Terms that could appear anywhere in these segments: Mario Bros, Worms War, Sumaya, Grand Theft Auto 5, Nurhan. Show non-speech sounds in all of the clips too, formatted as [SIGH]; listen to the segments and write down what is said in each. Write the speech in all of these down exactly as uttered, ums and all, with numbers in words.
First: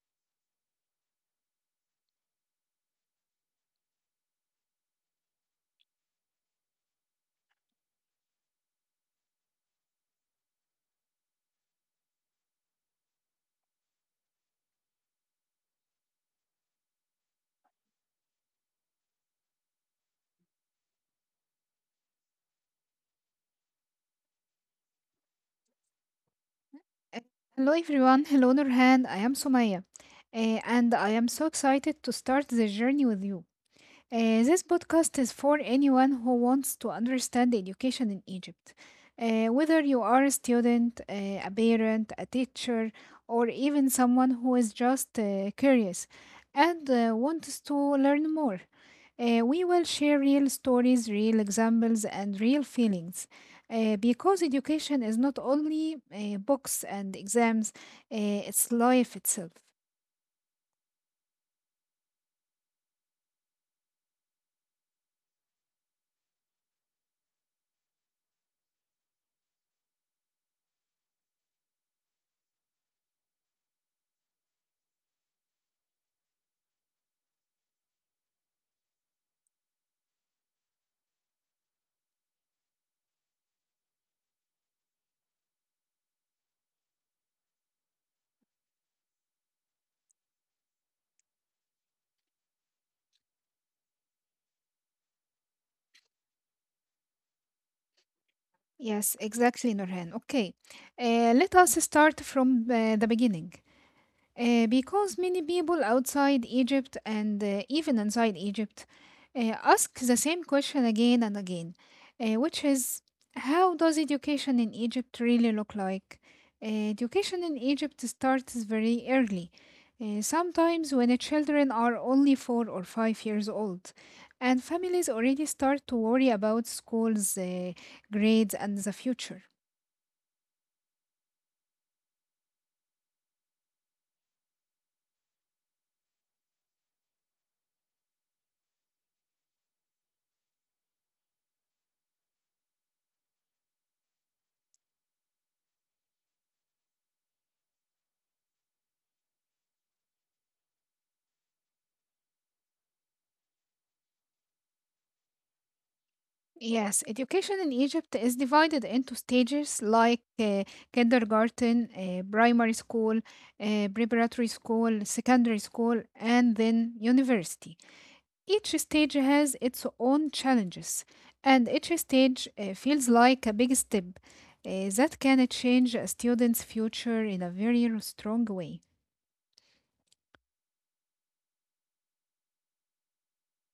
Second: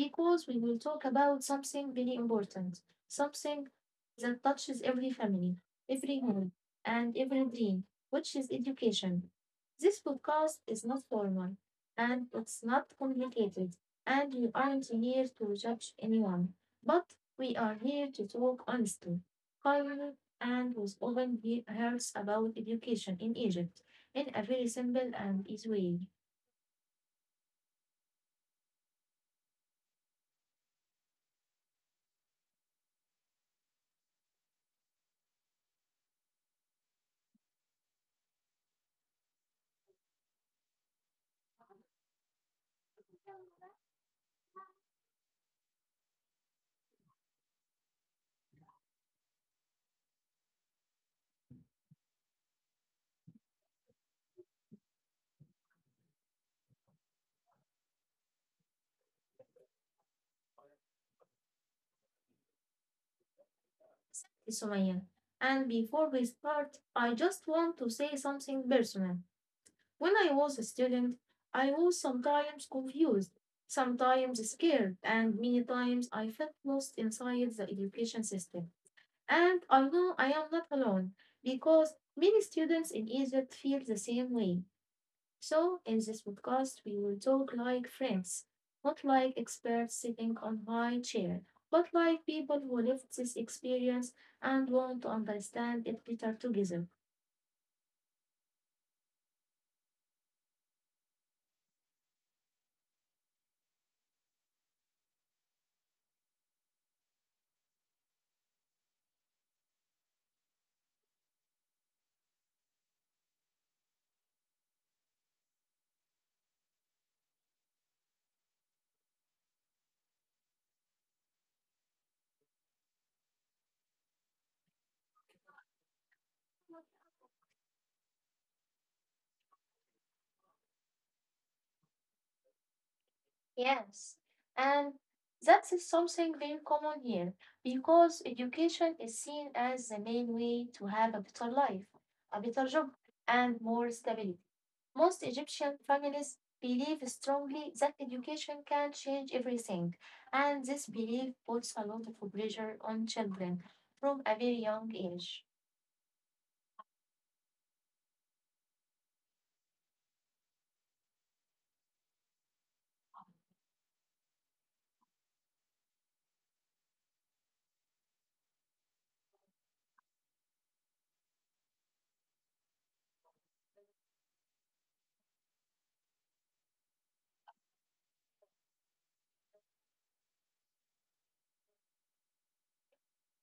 because we will talk about something very important, something that touches every family, every home, and every dream, which is education. This podcast is not formal and it's not complicated, and we aren't here to judge anyone, but we are here to talk honestly kindly and was often he- hears about education in Egypt in a very simple and easy way. Uh, Hello everyone, hello Nurhan, I am Sumaya, uh, and I am so excited to start this journey with you. Uh, this podcast is for anyone who wants to understand education in Egypt. Uh, whether you are a student, uh, a parent, a teacher, or even someone who is just uh, curious and uh, wants to learn more. Uh, we will share real stories, real examples, and real feelings. Uh, because education is not only uh, books and exams, uh, it's life itself. Yes, Sumaya. And before we start, I just want to say something personal. When I was a student, I was sometimes confused, sometimes scared, and many times I felt lost inside the education system. And I know I am not alone because many students in Egypt feel the same way. So, in this podcast, we will talk like friends, not like experts sitting on high chair, but like people who lived this experience and want to understand it better together. Yes, exactly, Nurhan. Okay, uh, let us start from uh, the beginning. Uh, because many people outside Egypt and uh, even inside Egypt uh, ask the same question again and again, uh, which is, how does education in Egypt really look like? Uh, education in Egypt starts very early, uh, sometimes when the children are only four or five years old, and families already start to worry about schools, uh, grades, and the future. Yes, and that is something very common here because education is seen as the main way to have a better life, a better job, and more stability. Most Egyptian families believe strongly that education can change everything, and this belief puts a lot of pressure on children from a very young age. Yes, education in Egypt is divided into stages like uh, kindergarten, uh, primary school, uh, preparatory school, secondary school, and then university. Each stage has its own challenges, and each stage uh, feels like a big step uh, that can change a student's future in a very strong way.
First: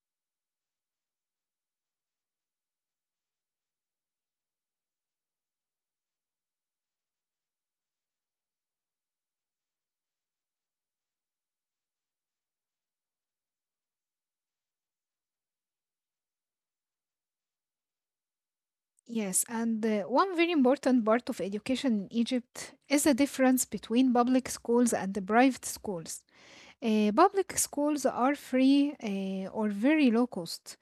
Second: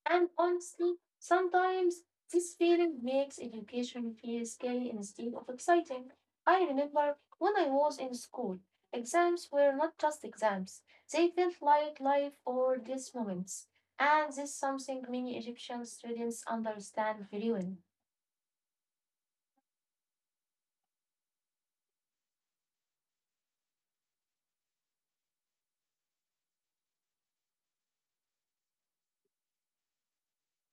And honestly, sometimes this feeling makes education feel scary instead of exciting. I remember when I was in school, exams were not just exams, they felt like life or death moments. And this is something many Egyptian students understand very well. Yes, and uh, one very important part of education in Egypt is the difference between public schools and the private schools. Uh, public schools are free uh, or very low cost,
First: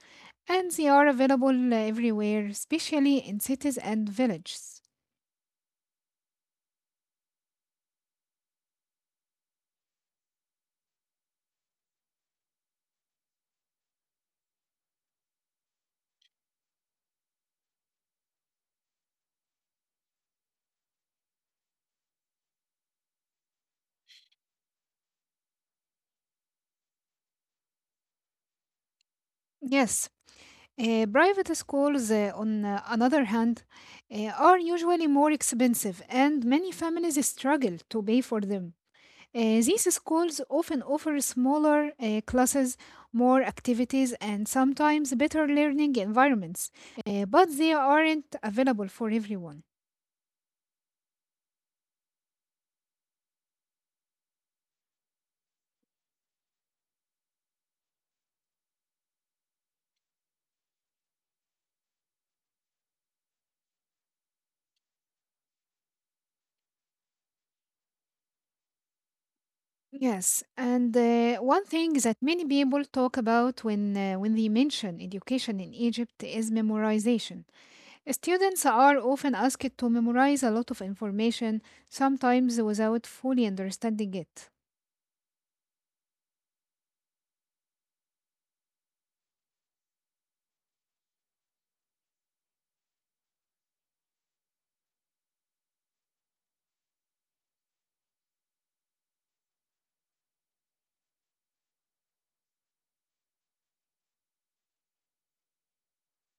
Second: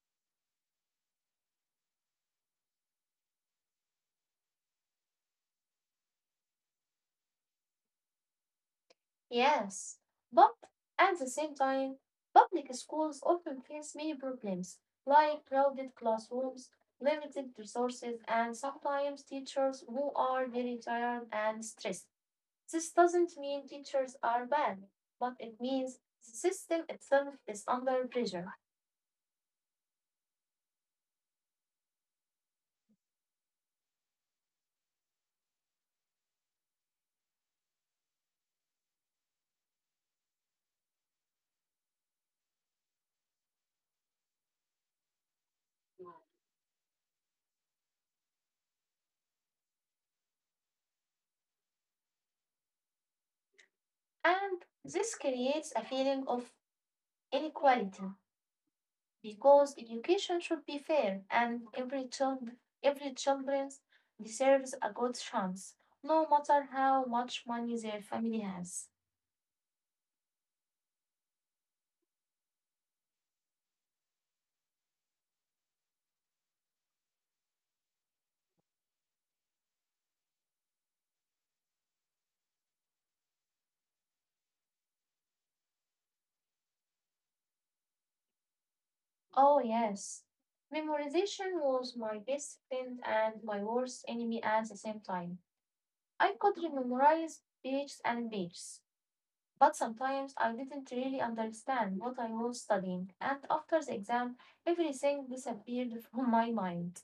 and they are available everywhere, especially in cities and villages. Yes, but at the same time, public schools often face many problems like crowded classrooms, limited resources, and sometimes teachers who are very tired and stressed. This doesn't mean teachers are bad, but it means the system itself is under pressure, Yes, uh, private schools, uh, on uh, another hand, uh, are usually more expensive, and many families struggle to pay for them. Uh, these schools often offer smaller uh, classes, more activities, and sometimes better learning environments, uh, but they aren't available for everyone. and this creates a feeling of inequality. Because education should be fair and every child every children deserves a good chance no matter how much money their family has. Yes, and uh, one thing that many people talk about when, uh, when they mention education in Egypt is memorization. Students are often asked to memorize a lot of information, sometimes without fully understanding it. Oh yes, memorization was my best friend and my worst enemy at the same time. I could memorize pages and pages, but sometimes I didn't really understand what I was studying, and after the exam everything disappeared [LAUGHS] from my mind.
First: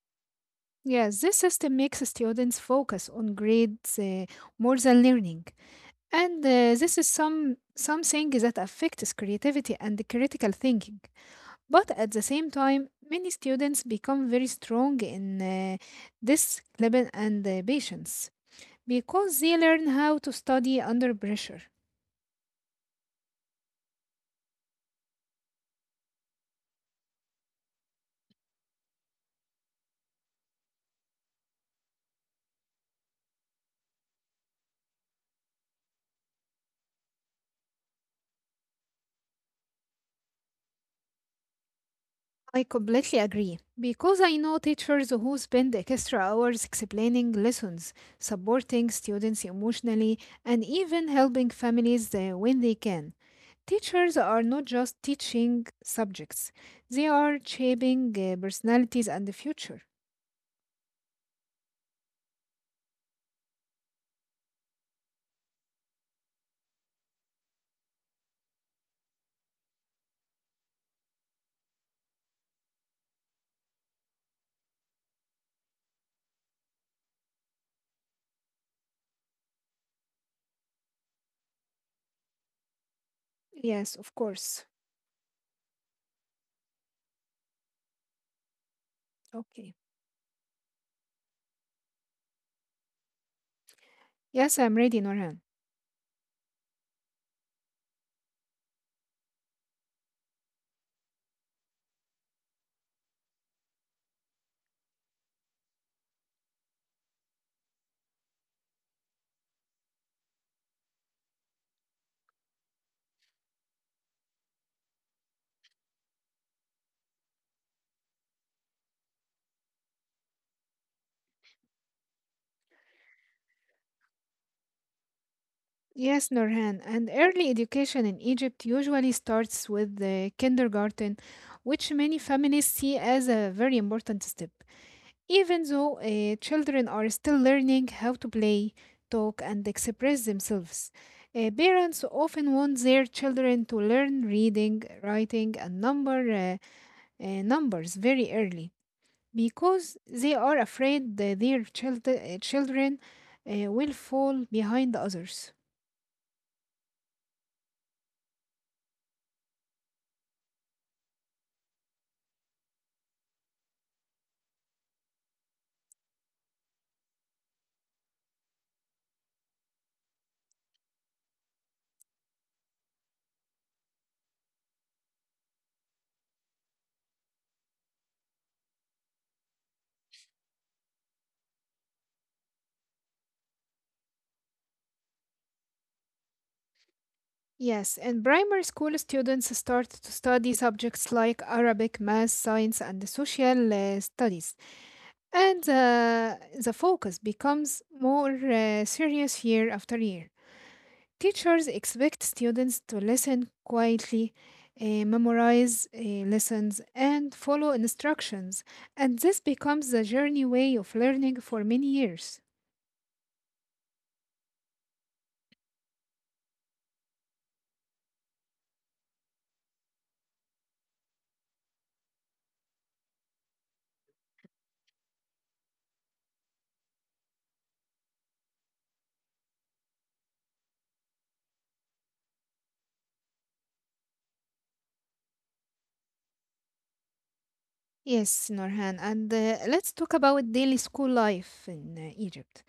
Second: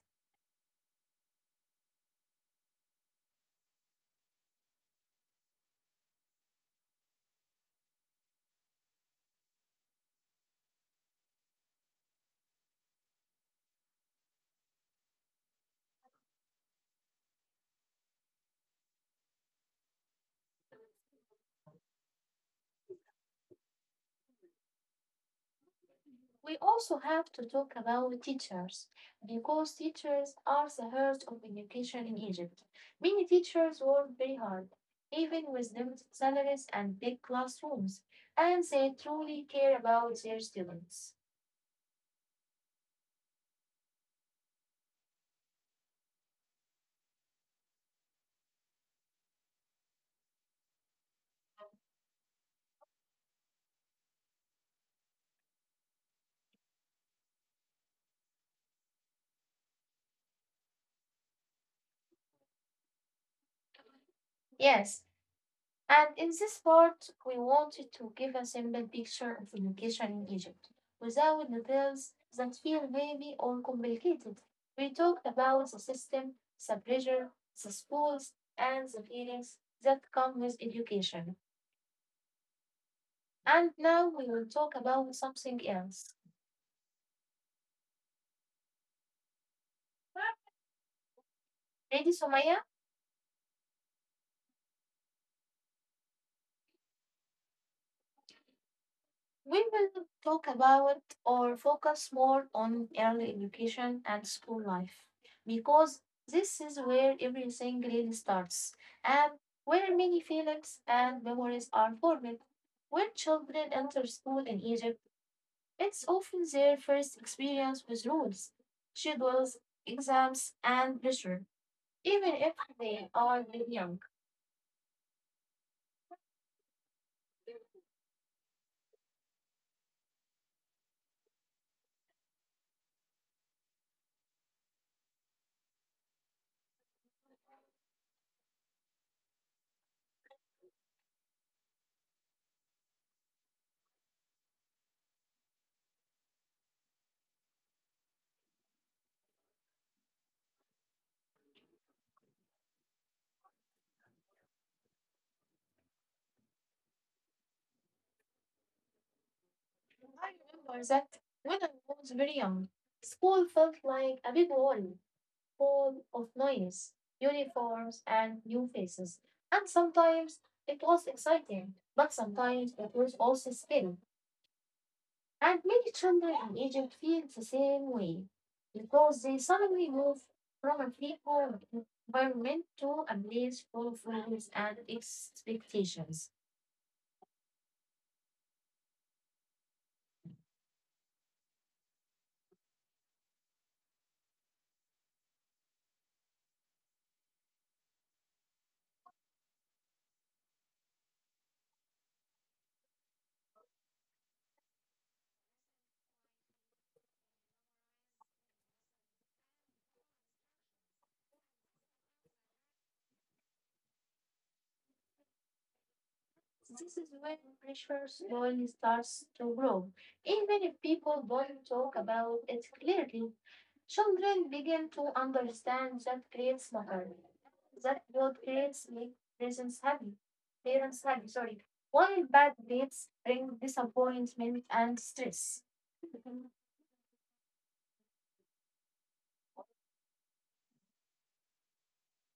Yes, this system makes students focus on grades uh, more than learning. And uh, this is some something that affects creativity and critical thinking. But at the same time, many students become very strong in uh, discipline and uh, patience because they learn how to study under pressure. We also have to talk about teachers because teachers are the heart of education in Egypt. Many teachers work very hard, even with limited salaries and big classrooms, and they truly care about their students. I completely agree because I know teachers who spend extra hours explaining lessons, supporting students emotionally, and even helping families uh, when they can. Teachers are not just teaching subjects, they are shaping uh, personalities and the future. Yes, and in this part, we wanted to give a simple picture of education in Egypt without details that feel heavy or complicated. We talked about the system, the pressure, the schools, and the feelings that come with education. Yes, of And now course. we will talk about something else. Okay. Ready, Sumaya? Yes, I'm ready, Norhan. We will talk about or focus more on early education and school life because this is where everything really starts and where many feelings and memories are formed. When children enter school in Egypt, it's often their first experience with rules, schedules, exams, and pressure, even if they are very young. Yes, Norhan. And early education in Egypt usually starts with the kindergarten, which many families see as a very important step. Even though uh, children are still learning how to play, talk, and express themselves, uh, parents often want their children to learn reading, writing, and number uh, uh, numbers very early because they are afraid that their child- uh, children uh, will fall behind others. I remember that when I was very young, school felt like a big wall full of noise, uniforms, and new faces. And sometimes it was exciting, but sometimes it was also scary. And many children in Egypt feel the same way because they suddenly move from a free environment to a place full of rules and expectations. Yes, in primary school, students start to study subjects like Arabic, math, science, and social uh, studies. And uh, the focus becomes more uh, serious year after year. Teachers expect students to listen quietly, uh, memorize uh, lessons, and follow instructions. And this becomes the journey way of learning for many years. This is when pressure slowly starts to grow, even if people don't talk about it clearly. Children begin to understand that creates matter. That guilt creates make parents happy. Parents happy, sorry. While bad dates bring disappointment and stress. Yes, Norhan, and uh, let's talk about daily school life in uh, Egypt.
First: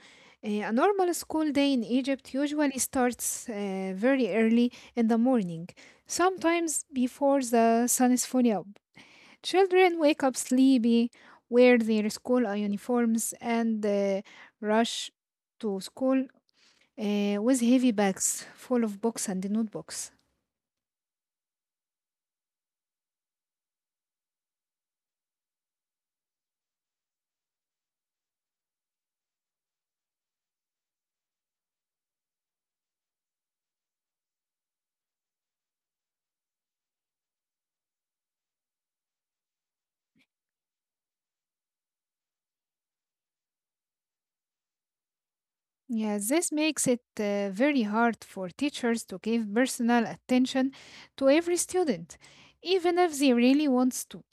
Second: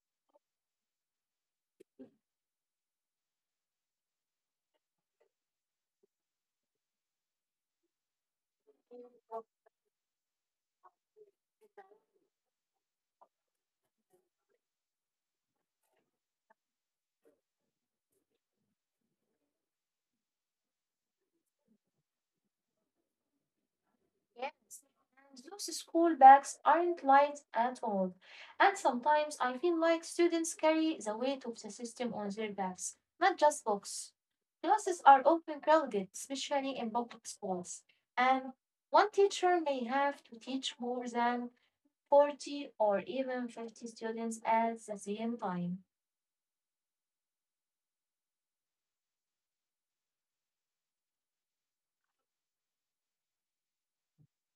Uh, a normal school day in Egypt usually starts uh, very early in the morning, sometimes before the sun is fully up. Children wake up sleepy, wear their school uh, uniforms, and uh, rush to school uh, with heavy bags full of books and notebooks. Yes, and those school bags aren't light at all. And sometimes I feel like students carry the weight of the system on their backs, not just books. Classes are often crowded, especially in public schools, and one teacher may have to teach more than forty or even fifty students at the same time. Yeah, this makes it uh, very hard for teachers to give personal attention to every student, even if they really wants to.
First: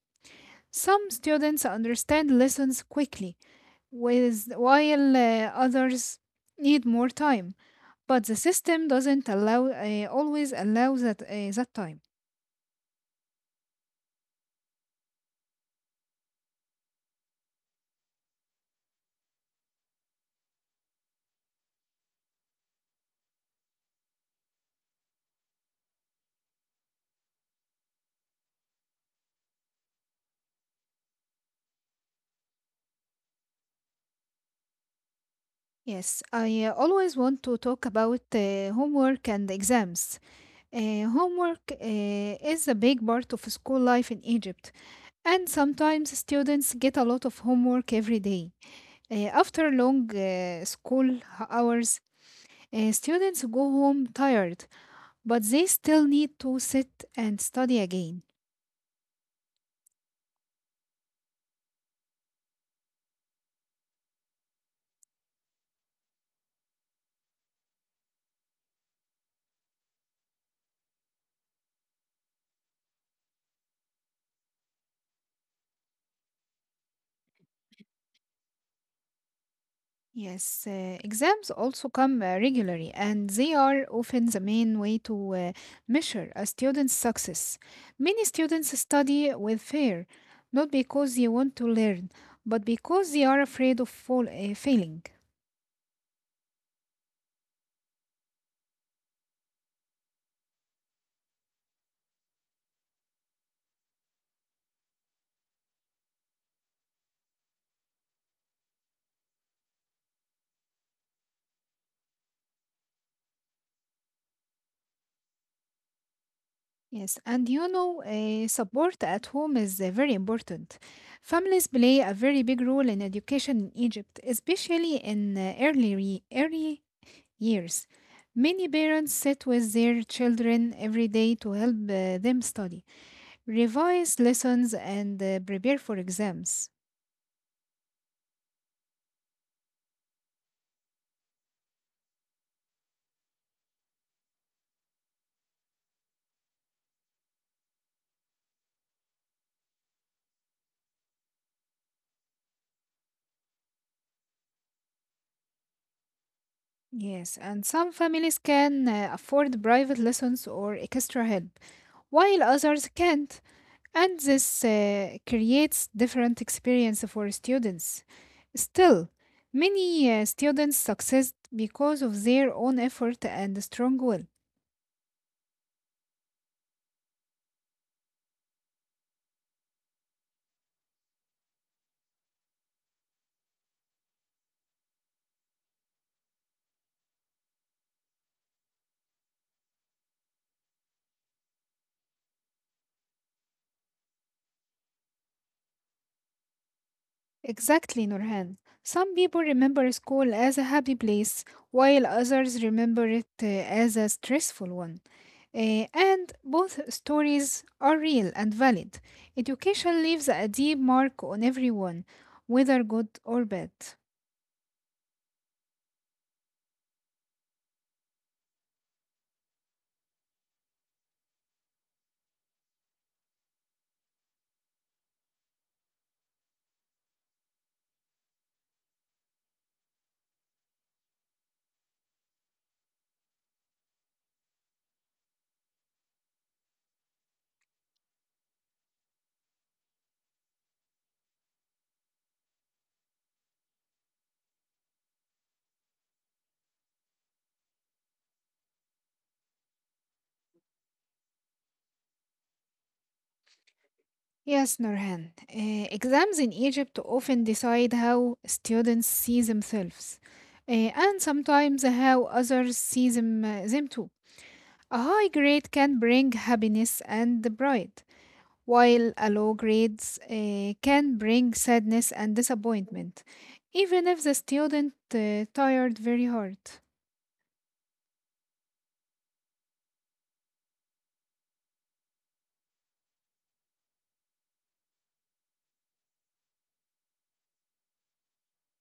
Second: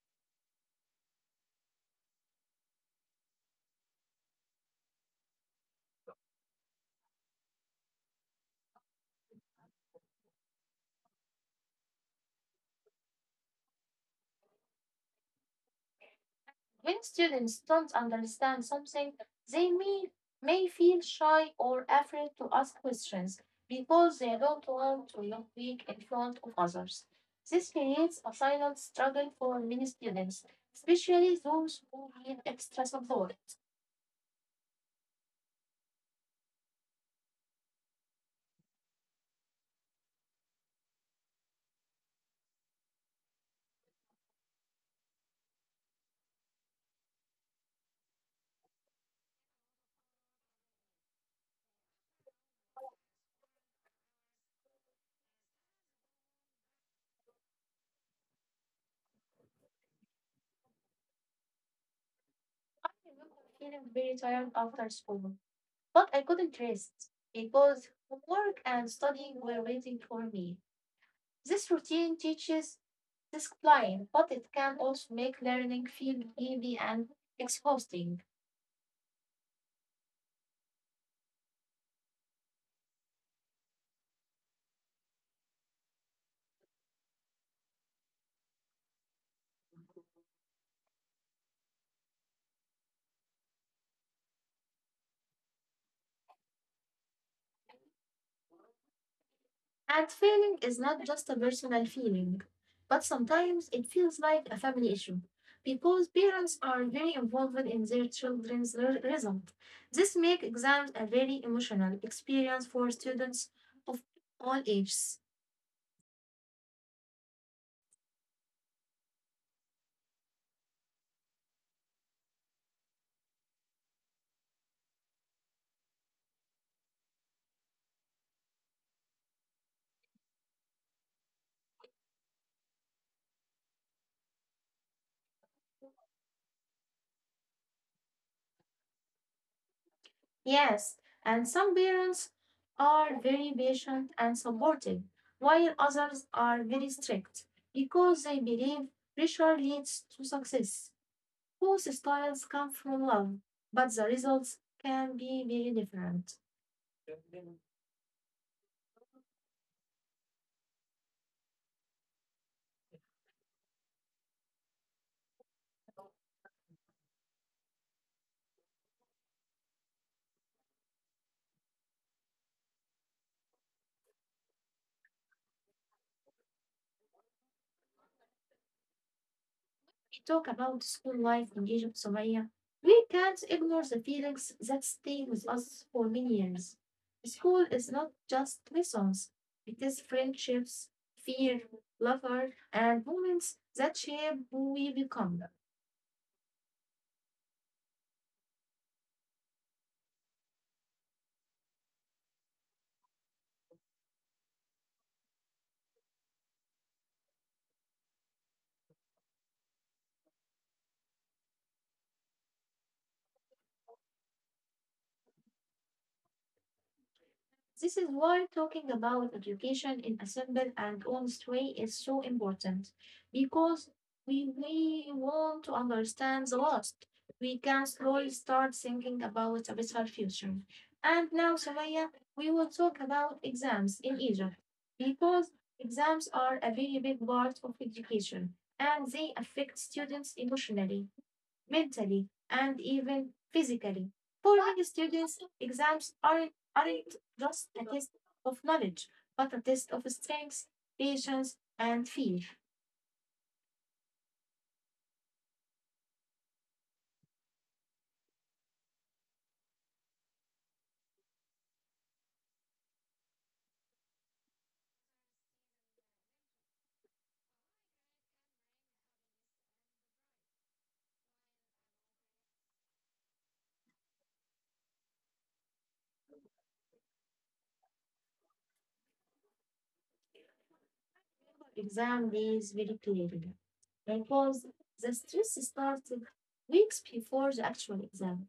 Some students understand lessons quickly, with, while uh, others need more time, but the system doesn't allow uh, always allow that uh, that time. When students don't understand something, they may, may feel shy or afraid to ask questions because they don't want to look weak in front of others. This creates a silent struggle for many students, especially those who need extra support. Yes, I uh, always want to talk about uh, homework. And And sometimes students get a lot of homework every day. Uh, after long uh, school h- hours, uh, students go home tired, but they still need to sit and study again. I remember feeling very tired after school, but I couldn't rest because work and studying were waiting for me. This routine teaches discipline, but it can also make learning feel heavy and exhausting. Yes, uh, exams also come uh, regularly, and they are often the main way to uh, measure a student's success. Many students study with fear, not because they want to learn, but because they are afraid of fall, uh, failing. And failing is not just a personal feeling, but sometimes it feels like a family issue because parents are very involved in their children's re- result. This makes exams a very emotional experience for students of all ages. Yes, and you know, uh, support at home is uh, very important. Families play a very big role in education in Egypt, especially in uh, early, re- early years. Many parents sit with their children every day to help uh, them study, revise lessons, and uh, prepare for exams. Yes, and some parents are very patient and supportive, while others are very strict because they believe pressure leads to success. Both styles come from love, but the results can be very different. Yes, and some families can uh, afford private lessons or extra help, while others can't. And this uh, creates different experience for students. Still, many uh, students succeed because of their own effort and strong will. Talk about school life in Egypt, Somalia, we can't ignore the feelings that stay with us for many years. School is not just lessons, it is friendships, fear, laughter, and moments that shape who we become. Exactly, Nurhan. Some people remember school as a happy place, while others remember it uh, as a stressful one. Uh, and both stories are real and valid. Education leaves a deep mark on everyone, whether good or bad. This is why talking about education in a simple and honest way is so important because we, we want to understand the past. We can slowly start thinking about a better future. And now, Sumaya, we will talk about exams in Egypt because exams are a very big part of education and they affect students emotionally, mentally, and even physically. For many students, exams aren't, aren't just a test of knowledge, but a test of strength, patience, and fear. Yes, Nurhan. Uh, exams in Egypt often decide how students see themselves, uh, and sometimes how others see them, uh, them too. A high grade can bring happiness and pride, while a low grade uh, can bring sadness and disappointment, even if the student uh, tired very hard. Remember exam days very clearly because the stress starts weeks before the actual exam.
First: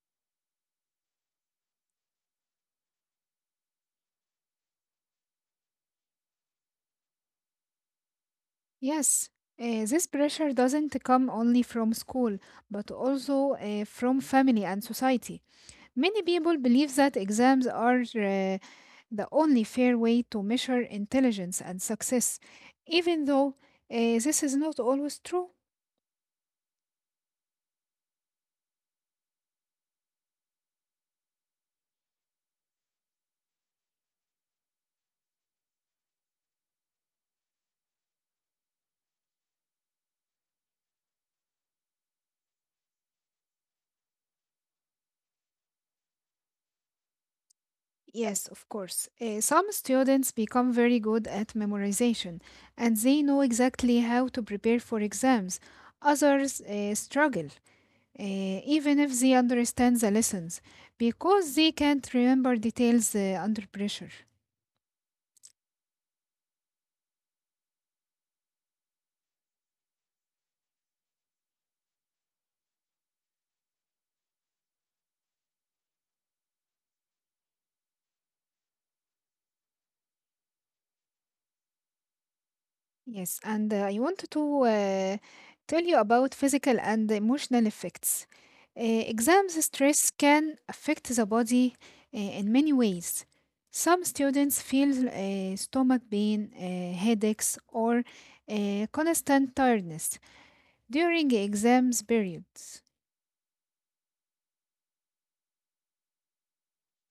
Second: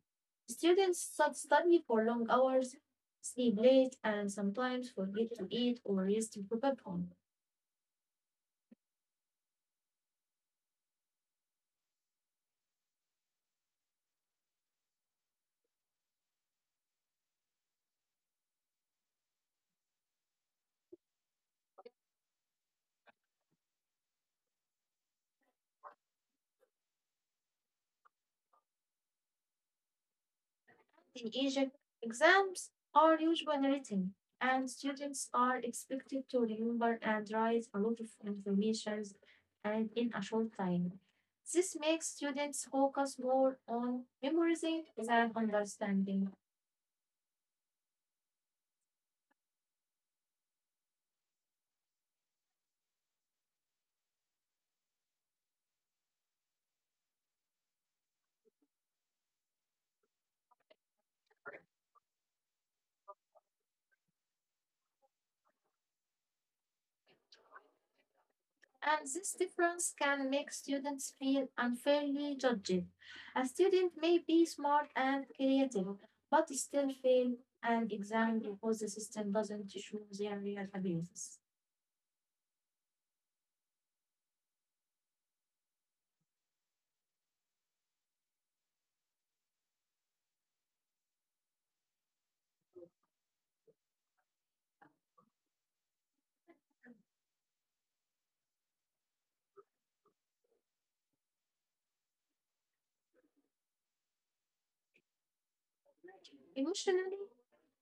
Students stud- study for long hours, sleep late, and sometimes forget to eat or rest to prepare home. Yes, uh, this pressure doesn't come only from school, but also uh, from family and society. Many people believe that exams are uh, the only fair way to measure intelligence and success, even though uh, this is not always true. In Egypt, exams are usually written, and students are expected to remember and write a lot of information and in a short time. This makes students focus more on memorizing than understanding. Yes, of course. Uh, some students become very good at memorization and they know exactly how to prepare for exams. Others uh, struggle, uh, even if they understand the lessons, because they can't remember details uh, under pressure. And this difference can make students feel unfairly judged. A student may be smart and creative, but still fail an exam because the system doesn't show their real abilities. Yes, and uh, I wanted to uh, tell you about physical and emotional effects. Uh, exams stress can affect the body uh, in many ways. Some students feel uh, stomach pain, uh, headaches, or uh, constant tiredness during exams periods. Emotionally,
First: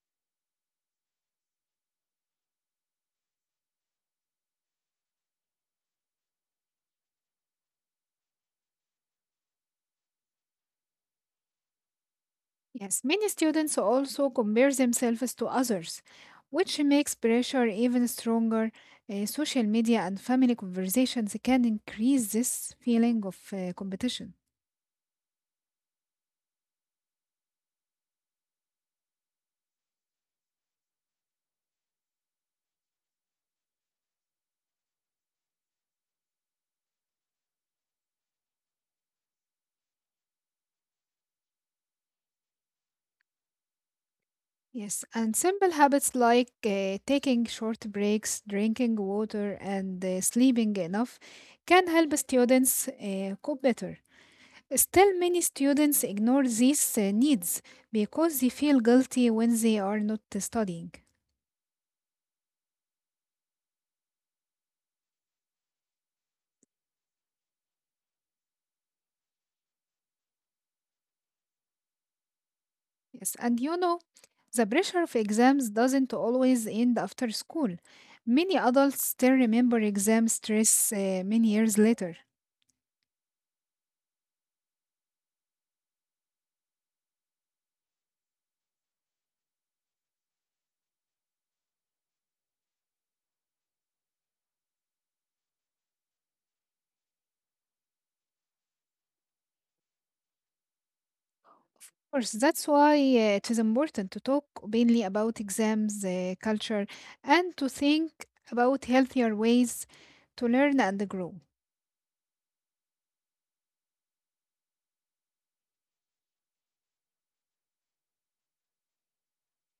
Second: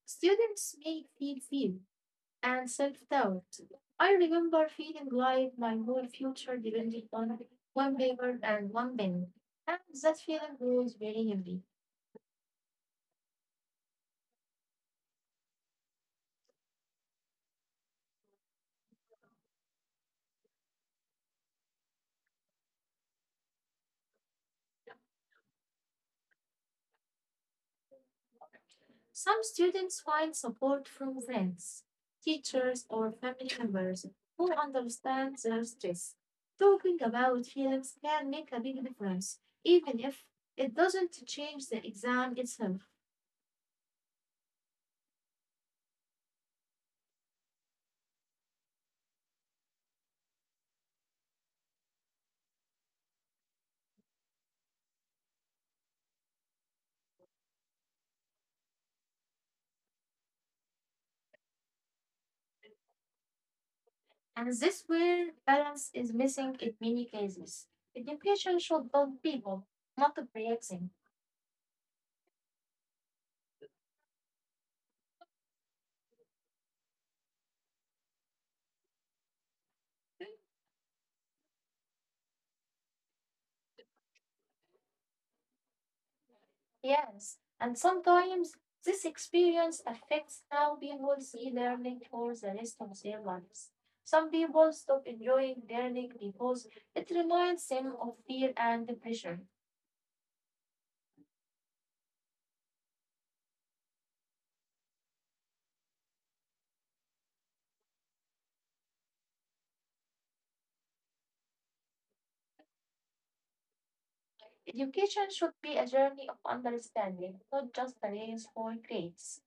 students may feel fear and self doubt. I remember feeling like my whole future depended on one paper and one pen, and that feeling was very heavy. Yes, many students also compare themselves to others, which makes pressure even stronger. Uh, social media and family conversations can increase this feeling of uh, competition. Some students find support from friends, teachers, or family members who understand their stress. Talking about feelings can make a big difference, even if it doesn't change the exam itself. Yes, and simple habits like uh, taking short breaks, drinking water, and uh, sleeping enough can help students uh, cope better. Still, many students ignore these uh, needs because they feel guilty when they are not studying. And this where balance is missing in many cases. Education should build people, not break them. Yes, and you know, the pressure of exams doesn't always end after school. Many adults still remember exam stress uh, many years later. Of Yes, and sometimes this experience affects how people see learning for the rest of their lives. Some people stop enjoying learning because it reminds them of fear and pressure. course, that's why uh, it is important to talk openly about exams uh, culture and to think about healthier ways to learn and grow. Education should be a journey of understanding, not just a race for grades.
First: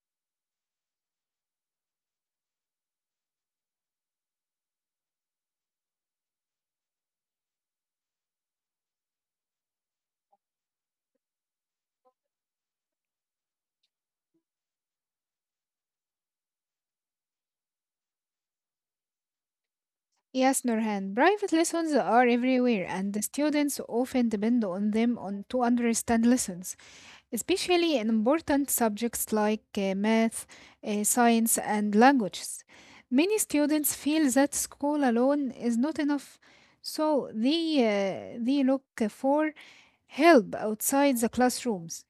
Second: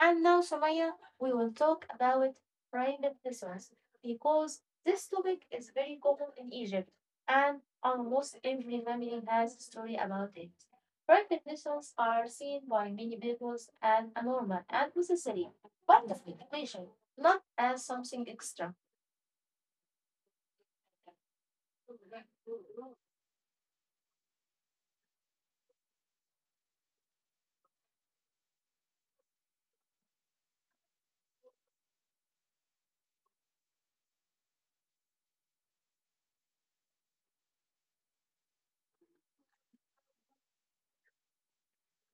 And now, Samaya, we will talk about private lessons because this topic is very common in Egypt and almost every family has a story about it. Private lessons are seen by many people as a normal and necessary part of education, not as something extra. Yes, Nurhan, private lessons are everywhere, and the students often depend on them on to understand lessons. Especially in important subjects like uh, math, uh, science, and languages. Many students feel that school alone is not enough, so they, uh, they look for help outside the classrooms.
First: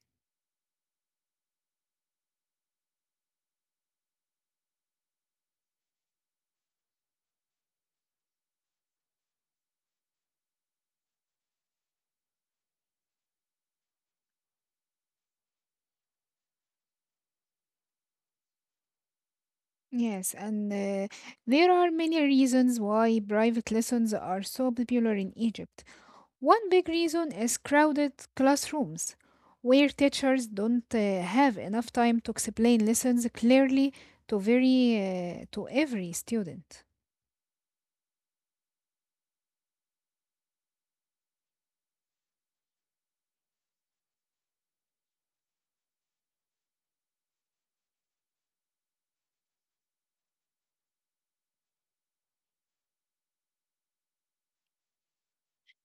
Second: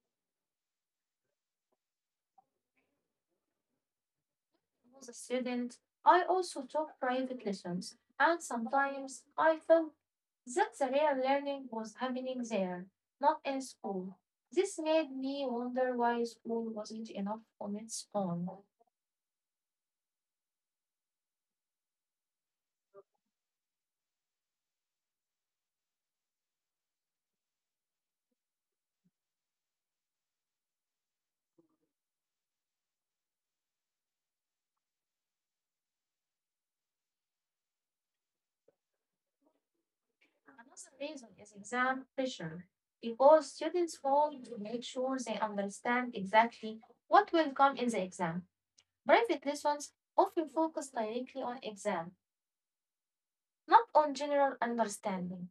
Was a student, I also took private lessons, and sometimes I felt that the real learning was happening there, not in school. This made me wonder why school wasn't enough on its own. Yes, and uh, there are many reasons why private lessons are so popular in Egypt. One big reason is crowded classrooms, where teachers don't uh, have enough time to explain lessons clearly to very uh, to every student. Another reason is exam pressure, because students want to make sure they understand exactly what will come in the exam. Private lessons often focus directly on exam, not on general understanding.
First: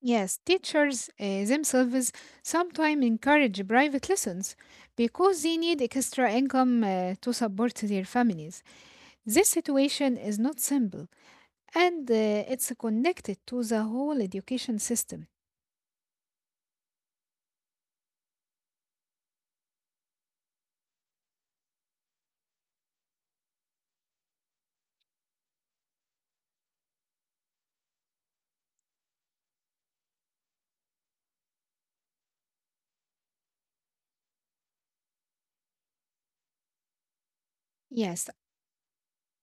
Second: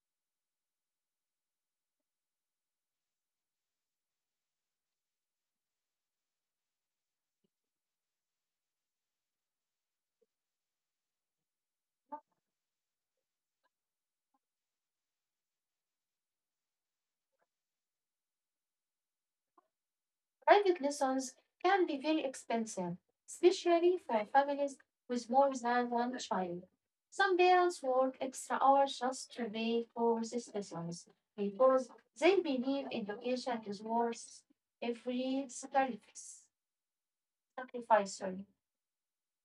Yes, teachers uh, themselves sometimes encourage private lessons because they need extra income uh, to support their families. This situation is not simple and uh, it's connected to the whole education system. Private lessons can be very expensive, especially for families with more than one child. Some parents work extra hours just to pay for these lessons because they believe education is worth every sacrifice. Sacrifice Yes, sorry.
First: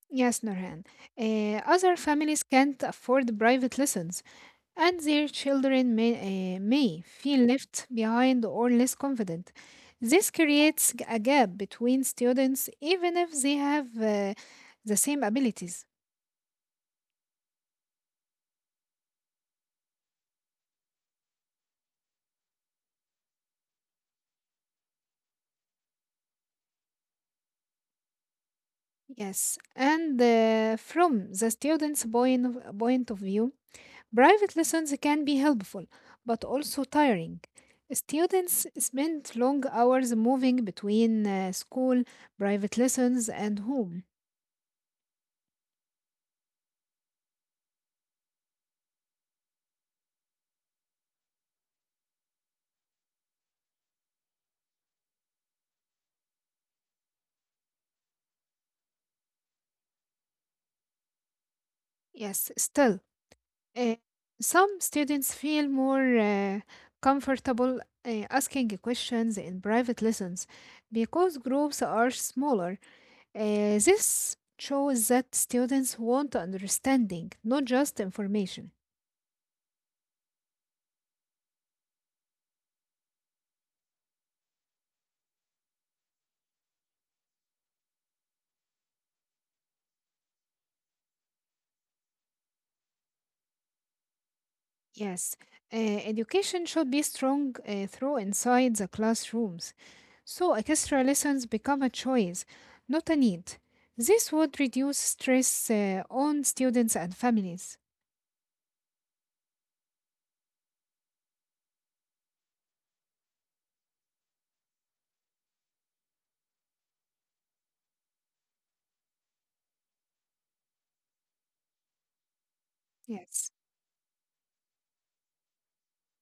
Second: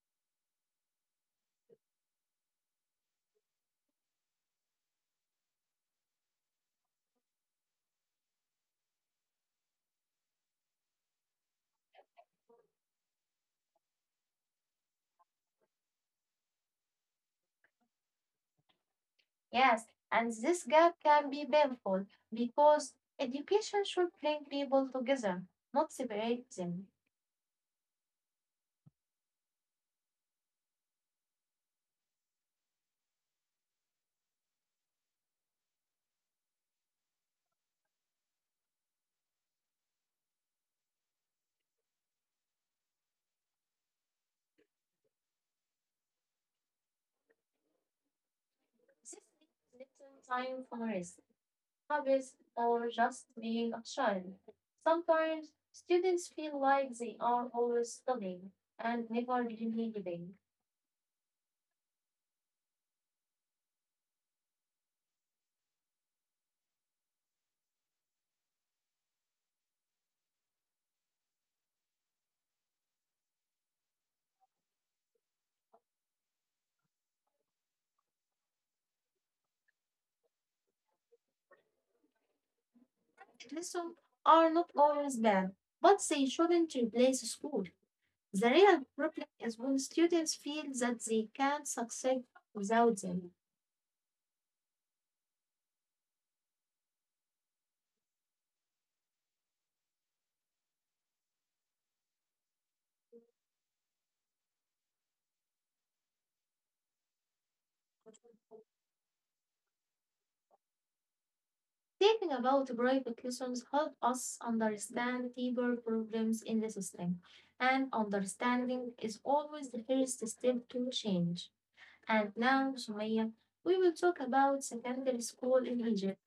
Yes, Nurhan. Uh, other families can't afford private lessons, and their children may, uh, may feel left behind or less confident. This creates g- a gap between students, even if they have uh, the same abilities. Yes, and this gap can be painful because education should bring people together, not separate them. Yes, and uh, from the student's point of, point of view, private lessons can be helpful, but also tiring. Students spend long hours moving between uh, school, private lessons, and home. This means little time for rest, hobbies, or just being a child. Sometimes students feel like they are always studying and never really living. Yes, still, uh, some students feel more uh, comfortable uh, asking questions in private lessons because groups are smaller. Uh, this shows that students want understanding, not just information. Lessons are not always bad, but they shouldn't replace school. The real problem is when students feel that they can't succeed without them. Yes, uh, education should be strong uh, through inside the classrooms. So extra lessons become a choice, not a need. This would reduce stress uh, on students and families. Thinking about brave lessons help us understand deeper problems in the system, and understanding is always the first step to change. And now, Sumaya, Yes. we will talk about secondary school in Egypt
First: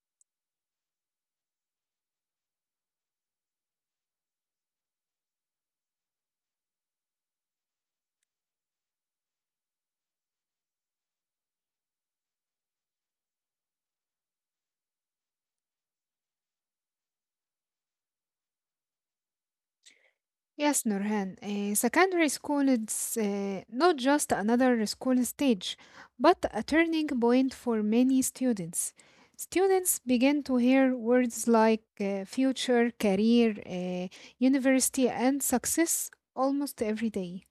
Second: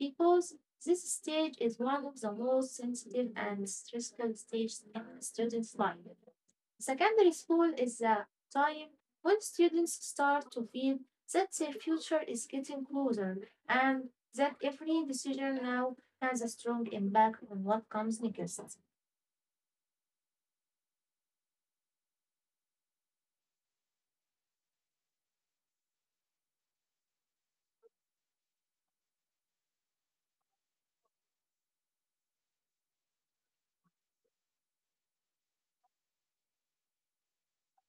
because this stage is one of the most sensitive and stressful stages in a student's life. Secondary school is the time when students start to feel that their future is getting closer and that every decision now has a strong impact on what comes next. Yes, Nurhan, uh, secondary school is uh, not just another school stage, but a turning point for many students. Students begin to hear words like uh, future, career, uh, university, and success almost every day.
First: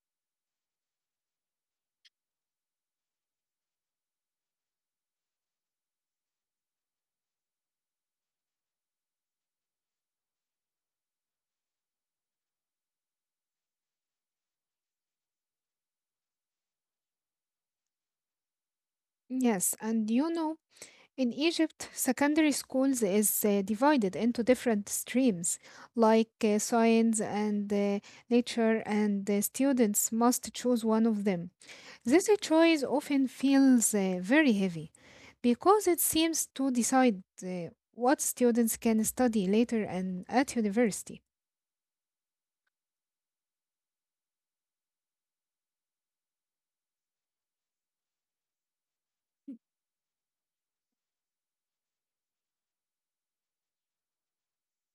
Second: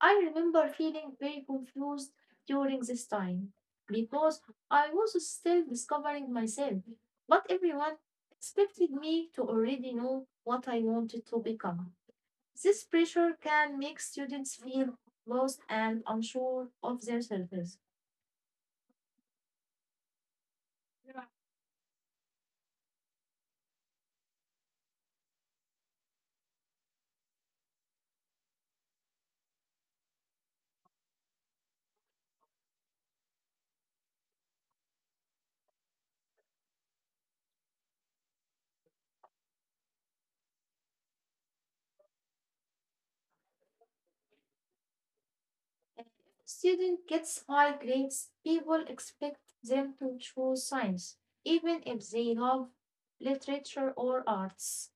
I remember feeling very confused during this time because I was still discovering myself, but everyone expected me to already know what I wanted to become. This pressure can make students feel lost and unsure of themselves. Yes, and you know, in Egypt, secondary schools is uh, divided into different streams like uh, science and uh, nature, and the students must choose one of them. This choice often feels uh, very heavy because it seems to decide uh, what students can study later and at university. Student gets high grades, people expect them to choose science, even if they love literature or arts.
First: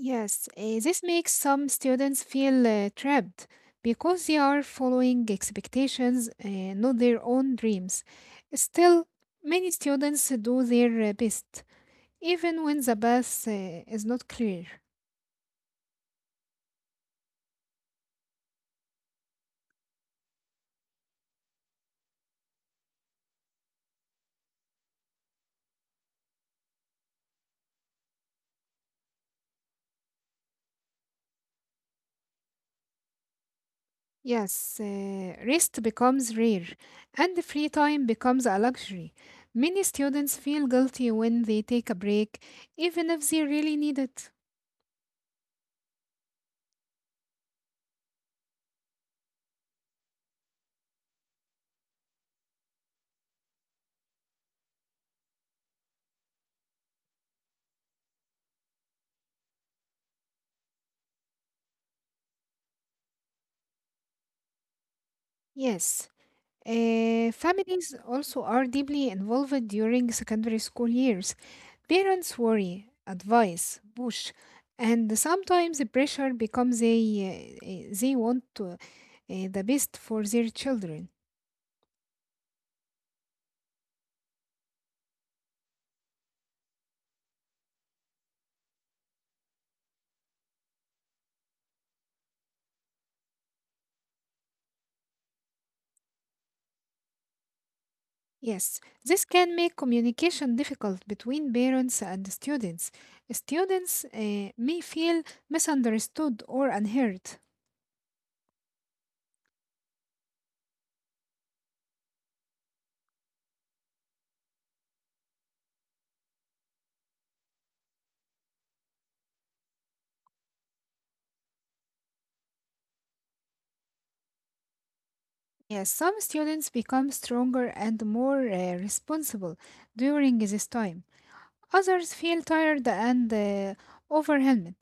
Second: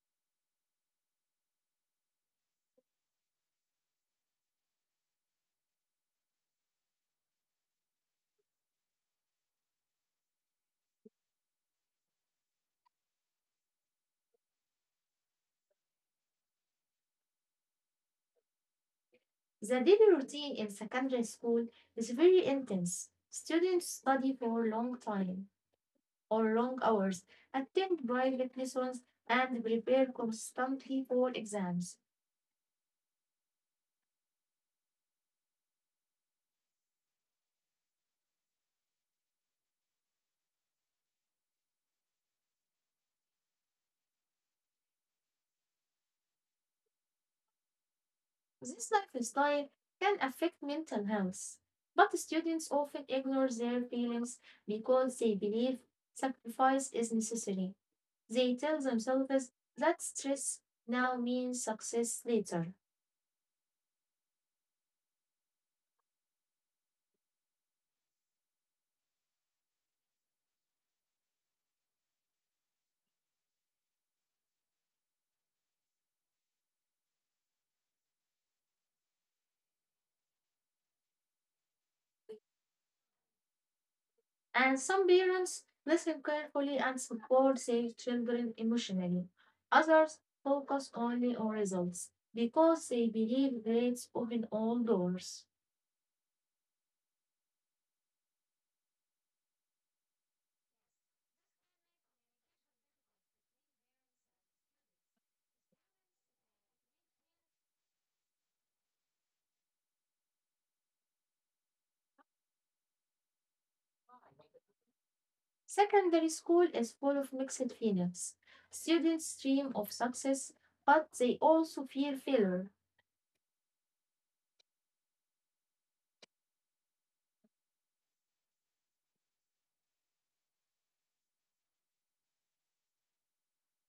Yes, uh, this makes some students feel uh, trapped because they are following expectations, uh, not their own dreams. Still, many students do their uh, best, even when the path uh, is not clear. The daily routine in secondary school is very intense. Students study for long time or long hours, attend private lessons, and prepare constantly for exams. Yes, uh, rest becomes rare and free time becomes a luxury. Many students feel guilty when they take a break, even if they really need it. This lifestyle can affect mental health, but students often ignore their feelings because they believe sacrifice is necessary. They tell themselves that stress now means success later. Yes, uh, families also are deeply involved during secondary school years. Parents worry, advise, push, and sometimes the pressure becomes a, uh, uh, they want to, uh, the best for their children. And some parents listen carefully and support their children emotionally. Others focus only on results because they believe grades open all doors. Yes, this can make communication difficult between parents and students. Students uh, may feel misunderstood or unheard. Secondary school is full of mixed feelings. Students dream of success, but they also fear failure. Yes, some students become stronger and more uh, responsible during this time. Others feel tired and uh, overwhelmed,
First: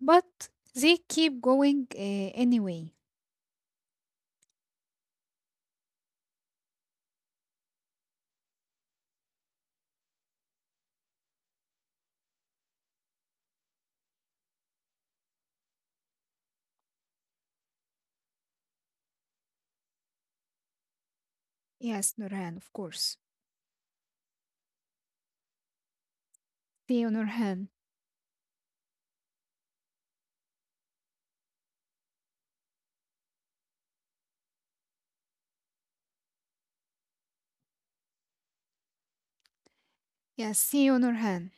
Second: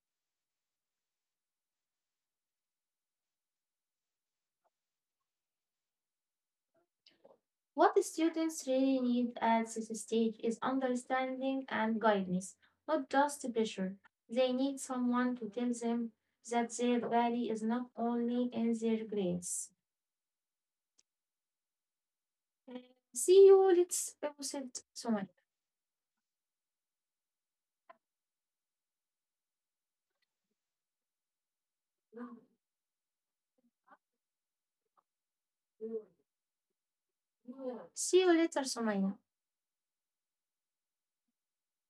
but they keep going uh, anyway. What the students really need at this stage is understanding and guidance, not just pressure. They need someone to tell them that their value is not only in their grades. Yes, Nurhan, Uh, of course. See you, later, us Sumaya. See you, Nurhan. See you later, Sumaya. Yes, see you, Nurhan.